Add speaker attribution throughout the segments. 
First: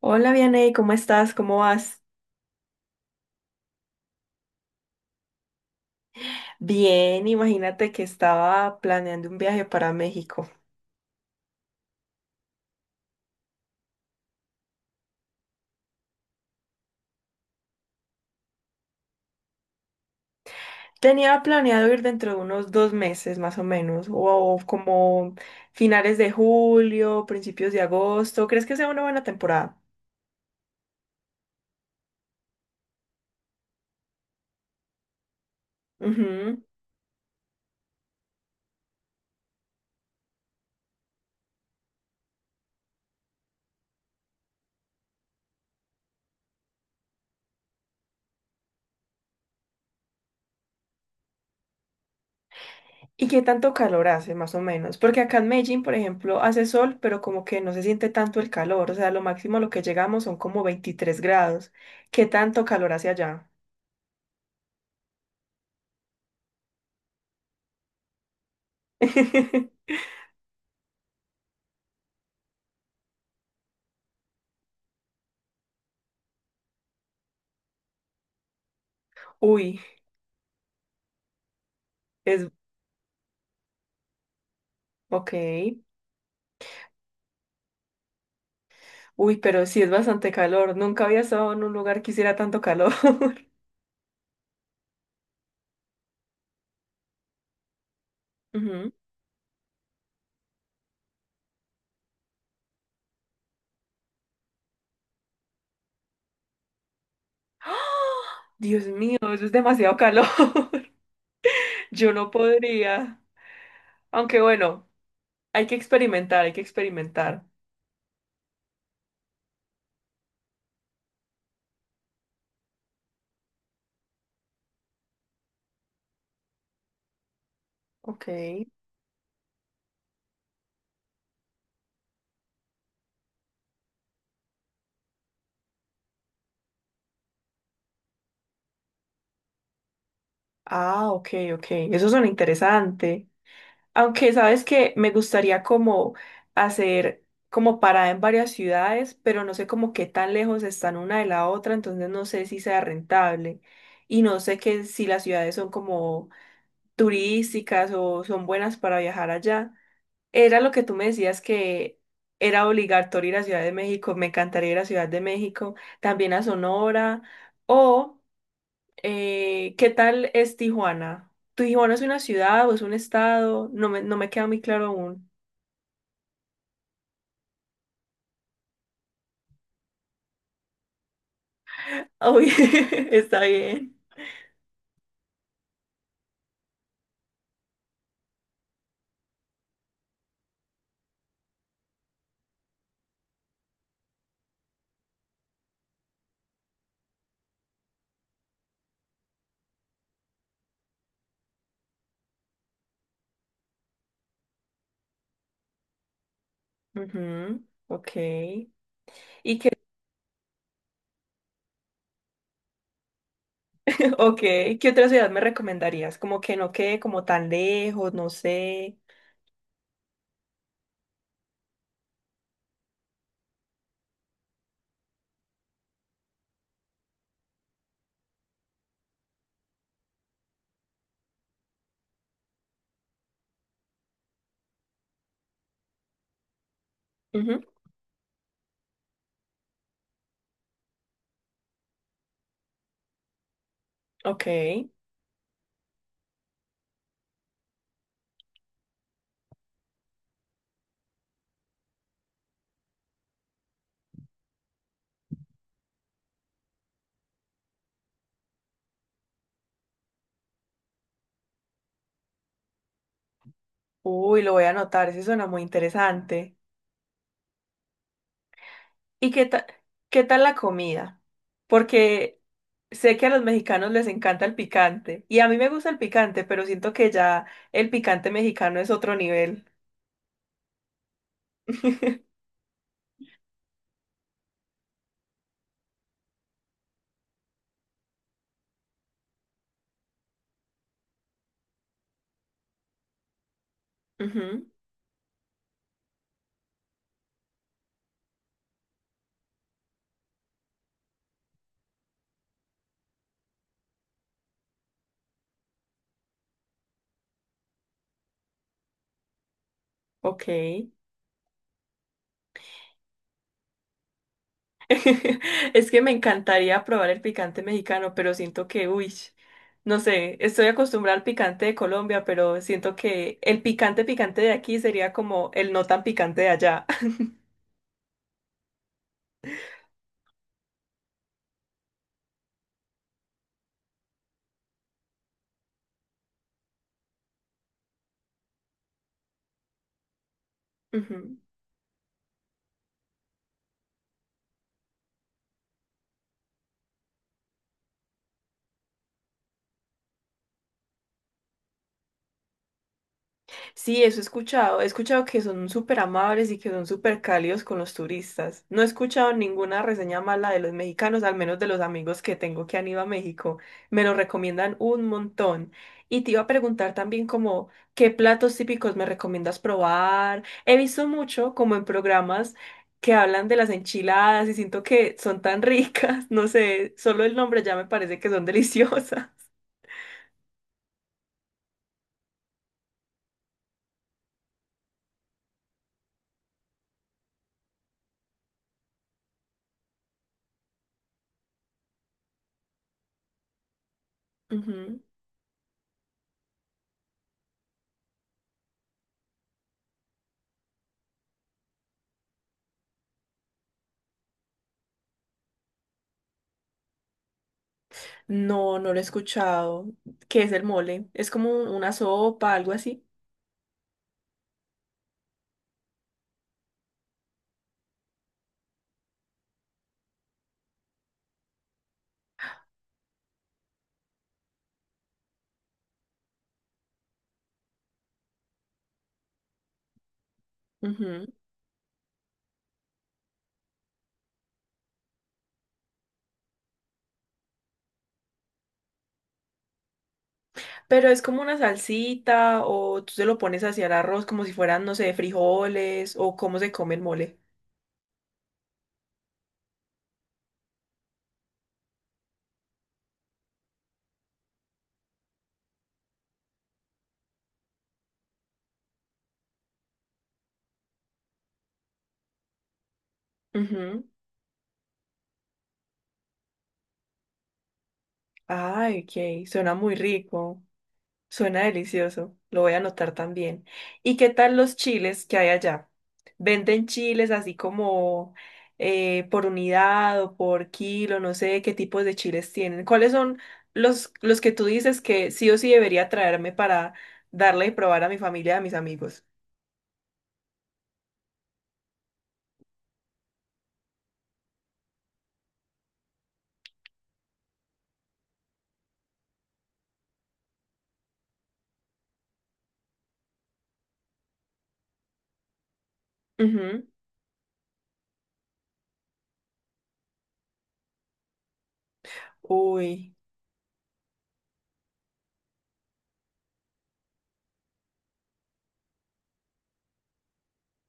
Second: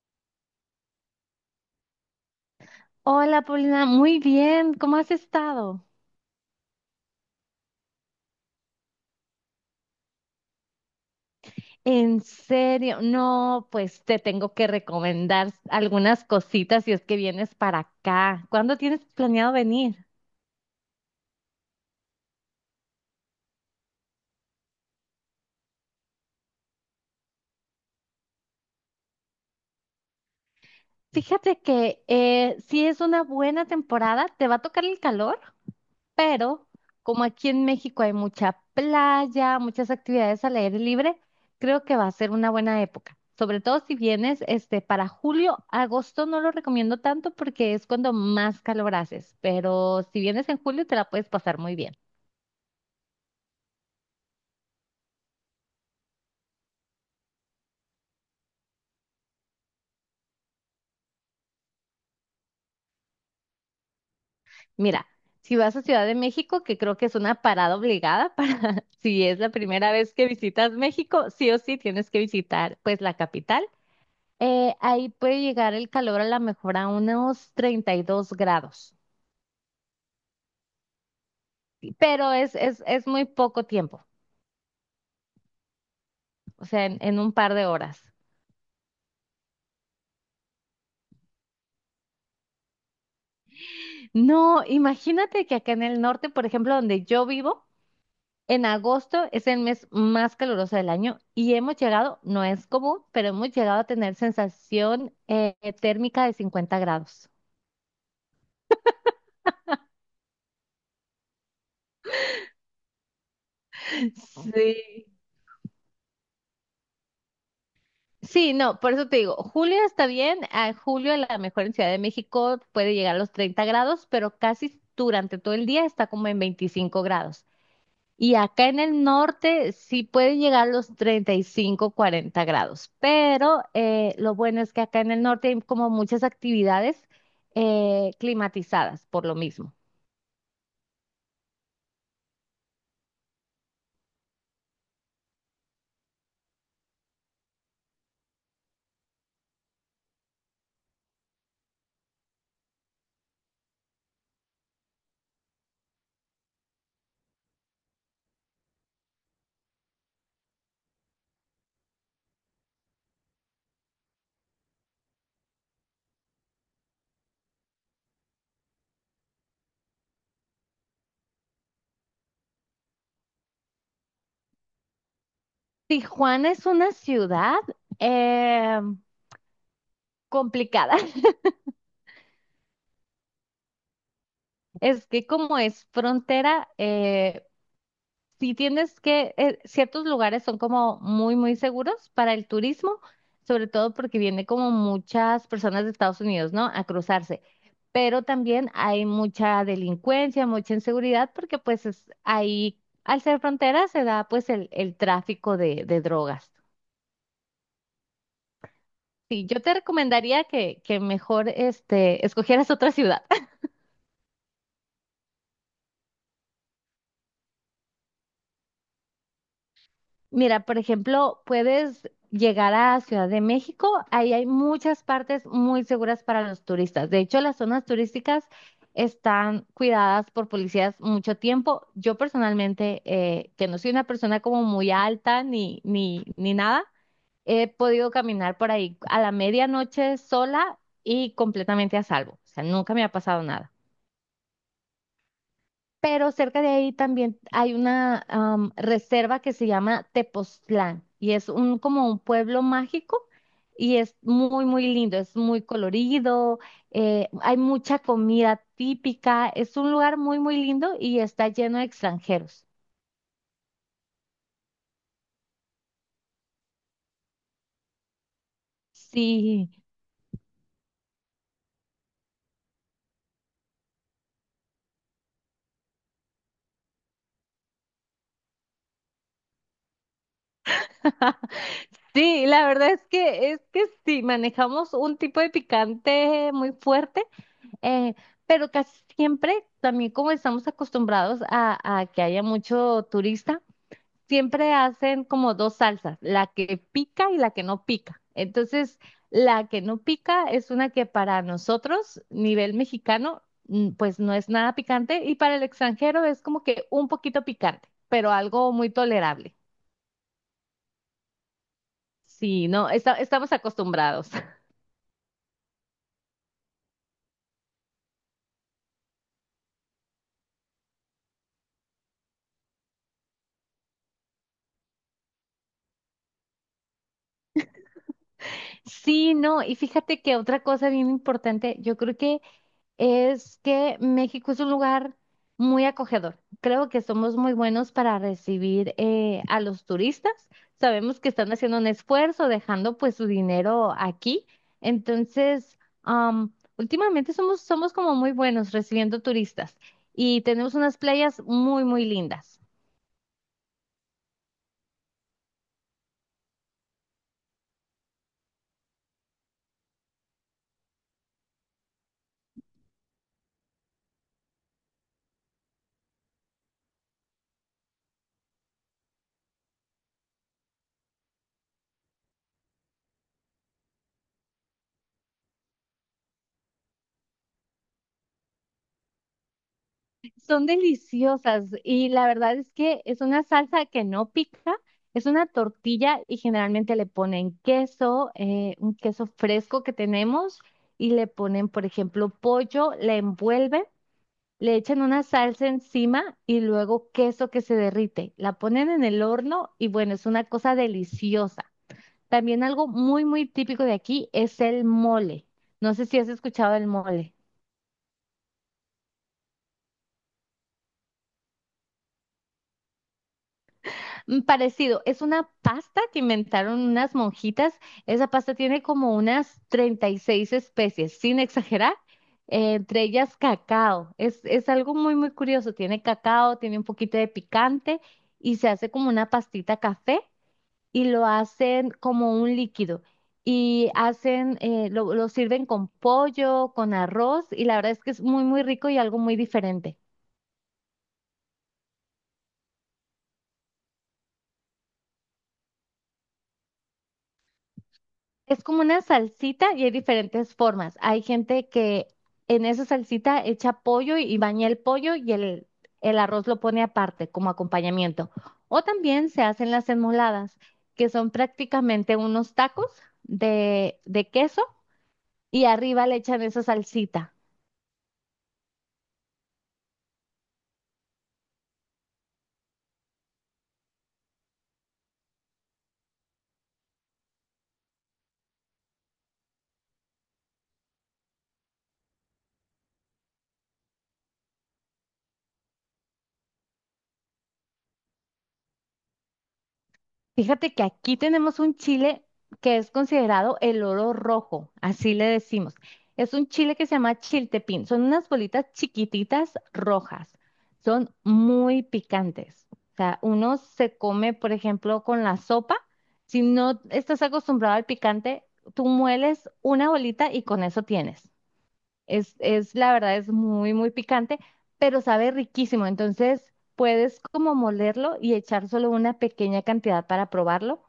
Speaker 1: Hola, Vianey, ¿cómo estás? ¿Cómo vas?
Speaker 2: Hola, Paulina, muy bien, ¿cómo has estado?
Speaker 1: Bien, imagínate que estaba planeando un viaje para México.
Speaker 2: En serio, no, pues te tengo que recomendar algunas cositas si es que vienes para acá. ¿Cuándo tienes planeado venir?
Speaker 1: Tenía planeado ir dentro de unos dos meses más o menos, o como finales de julio, principios de agosto. ¿Crees que sea una buena temporada?
Speaker 2: Fíjate que si es una buena temporada, ¿te va a tocar el calor?
Speaker 1: Ujú.
Speaker 2: Pero como aquí en México hay mucha playa, muchas actividades al aire libre, creo que va a ser una buena época. Sobre todo si vienes para julio, agosto no lo recomiendo tanto porque es cuando más calor haces, pero si vienes en julio te la puedes pasar muy bien.
Speaker 1: ¿Y qué tanto calor hace más o menos? Porque acá en Medellín, por ejemplo, hace sol, pero como que no se siente tanto el calor. O sea, lo máximo a lo que llegamos son como 23 grados. ¿Qué tanto calor hace allá?
Speaker 2: Mira, si vas a Ciudad de México, que creo que es una parada obligada para si es la primera vez que visitas México, sí o sí tienes que visitar pues la capital. Ahí puede llegar el calor a lo mejor a unos 32 grados,
Speaker 1: Uy,
Speaker 2: pero
Speaker 1: es
Speaker 2: es muy poco tiempo,
Speaker 1: ok.
Speaker 2: o sea, en un par de horas.
Speaker 1: Uy, pero sí es bastante calor. Nunca había estado en un lugar que hiciera tanto calor.
Speaker 2: No, imagínate que acá en el norte, por ejemplo, donde yo vivo, en
Speaker 1: Ujú.
Speaker 2: agosto es el mes más caluroso del año y hemos llegado, no es común, pero hemos llegado a tener sensación térmica de 50 grados.
Speaker 1: ¡Ah! Dios mío, eso es demasiado calor. Yo no podría. Aunque bueno,
Speaker 2: Sí.
Speaker 1: hay que experimentar, hay que experimentar.
Speaker 2: Sí, no, por eso te digo, julio está bien, a julio a la mejor en Ciudad de México puede llegar a los 30 grados, pero casi durante todo el día está como en 25 grados.
Speaker 1: Ok.
Speaker 2: Y acá en el norte sí pueden llegar a los 35, 40 grados, pero lo bueno es que acá en el norte hay como muchas actividades climatizadas por lo mismo.
Speaker 1: Ah, ok, ok. Eso suena interesante. Aunque sabes que me gustaría como hacer como parada en varias ciudades, pero no sé como qué tan lejos están una de la otra, entonces no sé si sea rentable. Y no sé que si las ciudades son como turísticas o son buenas para viajar allá. Era lo que tú me decías que era obligatorio ir a Ciudad de México, me encantaría ir a Ciudad de México, también a Sonora, o ¿qué tal es Tijuana? ¿Tijuana es una ciudad o es un estado? No me queda muy claro aún.
Speaker 2: Tijuana es una ciudad eh, complicada.
Speaker 1: Uy, está bien.
Speaker 2: Es que como es frontera, si tienes que, ciertos lugares son como muy, muy seguros para el turismo, sobre todo porque viene como muchas personas de Estados Unidos, ¿no? A cruzarse. Pero también hay mucha delincuencia, mucha inseguridad, porque pues es, ahí, al ser frontera, se da pues el tráfico de drogas.
Speaker 1: Ujú. Ok,
Speaker 2: Sí, yo te recomendaría que mejor escogieras otra ciudad.
Speaker 1: ok. ¿Qué otra ciudad me recomendarías? Como que no quede como tan lejos, no sé.
Speaker 2: Mira, por ejemplo, puedes llegar a Ciudad de México. Ahí hay muchas partes muy seguras para los turistas. De hecho, las zonas turísticas están cuidadas por policías mucho tiempo. Yo personalmente, que no soy una persona como muy alta ni nada,
Speaker 1: Ujú.
Speaker 2: he podido caminar por ahí a la medianoche sola y completamente a salvo. O sea, nunca me ha pasado nada,
Speaker 1: Ok.
Speaker 2: pero cerca de ahí también hay una reserva que se llama Tepoztlán y es como un pueblo mágico y es muy, muy lindo, es muy colorido, hay mucha comida típica, es un lugar muy, muy lindo y está lleno de extranjeros.
Speaker 1: Uy, lo voy a anotar, ese suena muy interesante. ¿Y
Speaker 2: Sí.
Speaker 1: qué tal la comida? Porque sé que a los mexicanos les encanta el picante y a mí me gusta el picante, pero siento que ya el picante mexicano es otro nivel.
Speaker 2: Sí, la verdad es que sí, manejamos un tipo de picante muy fuerte, eh, pero casi siempre también como estamos acostumbrados a que haya mucho turista,
Speaker 1: Ujú.
Speaker 2: siempre hacen como dos salsas, la que pica y la que no pica. Entonces, la que no pica es una que para nosotros, nivel mexicano, pues no es nada picante y para el extranjero es como que un poquito picante, pero algo muy tolerable.
Speaker 1: Ok.
Speaker 2: Sí, no, estamos acostumbrados.
Speaker 1: Es que me encantaría probar el picante mexicano, pero siento que, uy, no sé, estoy acostumbrada al picante de Colombia, pero siento que el picante picante de aquí sería como el no tan picante de allá.
Speaker 2: Sí, no, y fíjate que otra cosa bien importante, yo creo que es que México es un lugar muy acogedor. Creo que somos muy buenos para recibir a los turistas. Sabemos que
Speaker 1: Ujú.
Speaker 2: están haciendo un esfuerzo, dejando pues su dinero aquí. Entonces, últimamente somos como muy buenos recibiendo turistas y tenemos unas playas muy, muy lindas.
Speaker 1: Sí, eso he escuchado. He escuchado que son súper amables y que son súper cálidos con los turistas. No he escuchado ninguna reseña mala de los mexicanos, al menos de los amigos que tengo que han ido a México. Me lo recomiendan un montón. Y te iba a preguntar también como, ¿qué platos típicos me recomiendas probar? He visto mucho como en programas que hablan de las enchiladas y siento que son tan ricas. No sé, solo el nombre ya me parece que son deliciosas.
Speaker 2: Son deliciosas y la verdad es que es una salsa que no pica, es una tortilla y generalmente le ponen queso, un queso fresco que tenemos y le ponen, por ejemplo, pollo, le envuelven, le echan una salsa encima y luego queso que se derrite. La ponen en el horno y bueno, es una cosa deliciosa. También algo muy, muy típico de aquí es el mole. No sé si has escuchado el mole.
Speaker 1: No, no lo he escuchado. ¿Qué es el mole? Es como una sopa, algo así.
Speaker 2: Parecido, es una pasta que inventaron unas monjitas. Esa pasta tiene como unas 36 especies, sin exagerar, entre ellas cacao. Es algo muy, muy curioso. Tiene cacao, tiene un poquito de picante y se hace como una pastita café y
Speaker 1: Ujú.
Speaker 2: lo hacen como un líquido. Y lo sirven con pollo, con arroz y la verdad es que es muy, muy rico y algo muy diferente.
Speaker 1: Pero es como una salsita o tú se lo pones hacia el arroz como si fueran, no sé, frijoles o cómo se come el mole.
Speaker 2: Es como una salsita y hay diferentes formas. Hay gente que en esa salsita echa pollo y baña el pollo y el arroz lo pone aparte como acompañamiento. O también se hacen las enmoladas, que son prácticamente unos tacos de,
Speaker 1: Ujú.
Speaker 2: de queso y arriba le echan esa salsita.
Speaker 1: Ay, ok, suena muy rico. Suena delicioso, lo voy a anotar también. ¿Y qué tal los chiles que hay allá? ¿Venden chiles así como por unidad o por kilo? No sé qué tipos de chiles tienen. ¿Cuáles son los que tú dices que sí o sí debería traerme para darle y probar a mi familia y a mis amigos?
Speaker 2: Fíjate que aquí tenemos un chile que es considerado el oro rojo, así le decimos. Es un chile que se llama chiltepín. Son unas bolitas chiquititas rojas. Son muy picantes. O sea, uno se come, por ejemplo, con la sopa. Si no
Speaker 1: Ujú.
Speaker 2: estás acostumbrado al picante, tú mueles una bolita y con eso tienes. La
Speaker 1: Uy,
Speaker 2: verdad, es muy, muy picante, pero sabe riquísimo. Entonces, puedes como molerlo y echar solo una pequeña cantidad para probarlo.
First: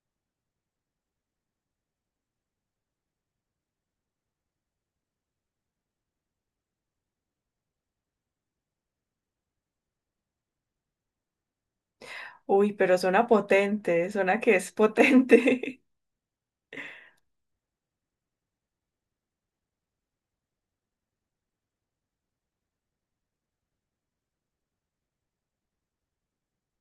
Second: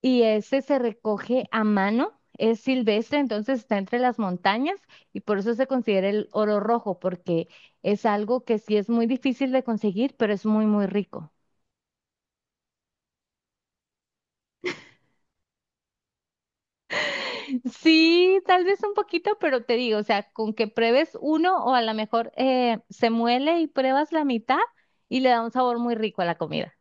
Speaker 2: Y ese se recoge a mano, es silvestre, entonces está entre las montañas y por eso se considera el oro rojo, porque es algo que sí es muy difícil de conseguir, pero es muy, muy rico.
Speaker 1: uy, pero suena potente, suena que es potente.
Speaker 2: Sí, tal vez un poquito, pero te digo, o sea, con que pruebes uno o a lo mejor se muele y pruebas la mitad y le da un sabor muy rico a la comida.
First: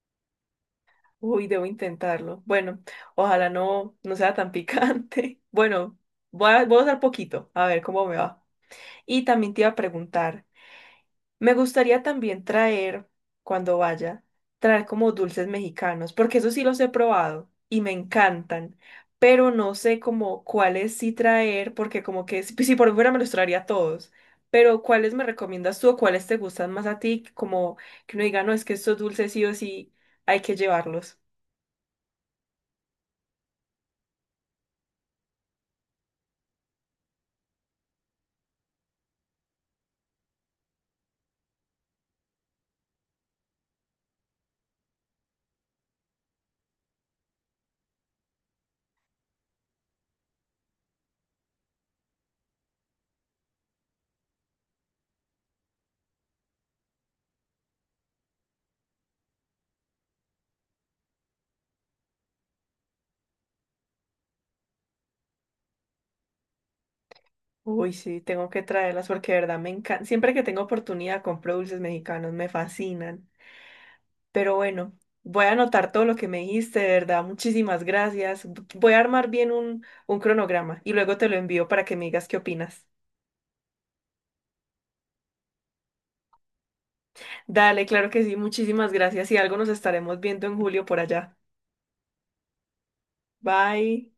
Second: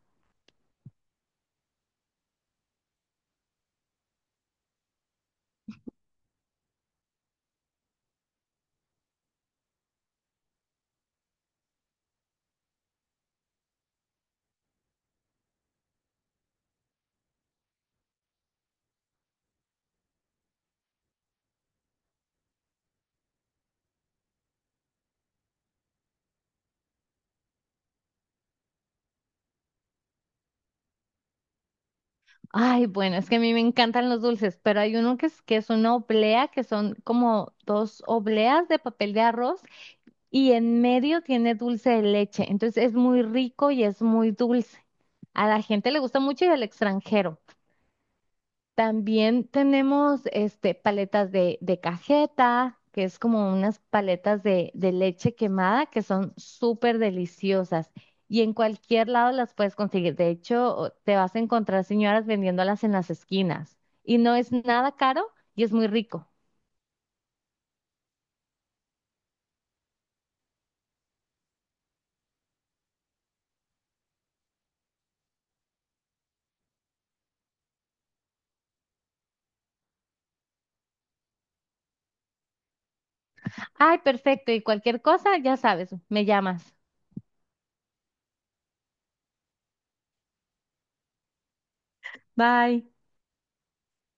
Speaker 1: Uy, debo intentarlo. Bueno, ojalá no sea tan picante. Bueno, voy a usar poquito, a ver cómo me va. Y también te iba a preguntar, me gustaría también traer, cuando vaya, traer como dulces mexicanos, porque eso sí los he probado y me encantan, pero no sé como cuáles sí traer, porque como que si por fuera me los traería todos. Pero ¿cuáles me recomiendas tú o cuáles te gustan más a ti? Como que uno diga, no, es que estos dulces sí o sí hay que llevarlos.
Speaker 2: Ay, bueno, es que a mí me encantan los dulces, pero hay uno que es una oblea, que son como dos obleas de papel de arroz y en medio tiene dulce de leche. Entonces es muy rico y es muy dulce. A la gente le gusta mucho y al extranjero. También tenemos paletas de cajeta, que es como unas paletas de leche quemada que son súper deliciosas y en cualquier lado las puedes conseguir. De hecho, te vas a encontrar señoras vendiéndolas en las esquinas y no es nada caro y es muy rico.
Speaker 1: Uy, sí, tengo que traerlas porque de verdad me encanta. Siempre que tengo oportunidad compro dulces mexicanos, me fascinan. Pero bueno, voy a anotar todo lo que me dijiste, de verdad, muchísimas gracias. Voy a armar bien un cronograma y luego te lo envío para que me digas qué opinas.
Speaker 2: Ay, perfecto. Y cualquier cosa, ya sabes, me llamas.
Speaker 1: Dale, claro que sí, muchísimas gracias y algo nos estaremos viendo en julio por allá.
Speaker 2: Bye.
Speaker 1: Bye.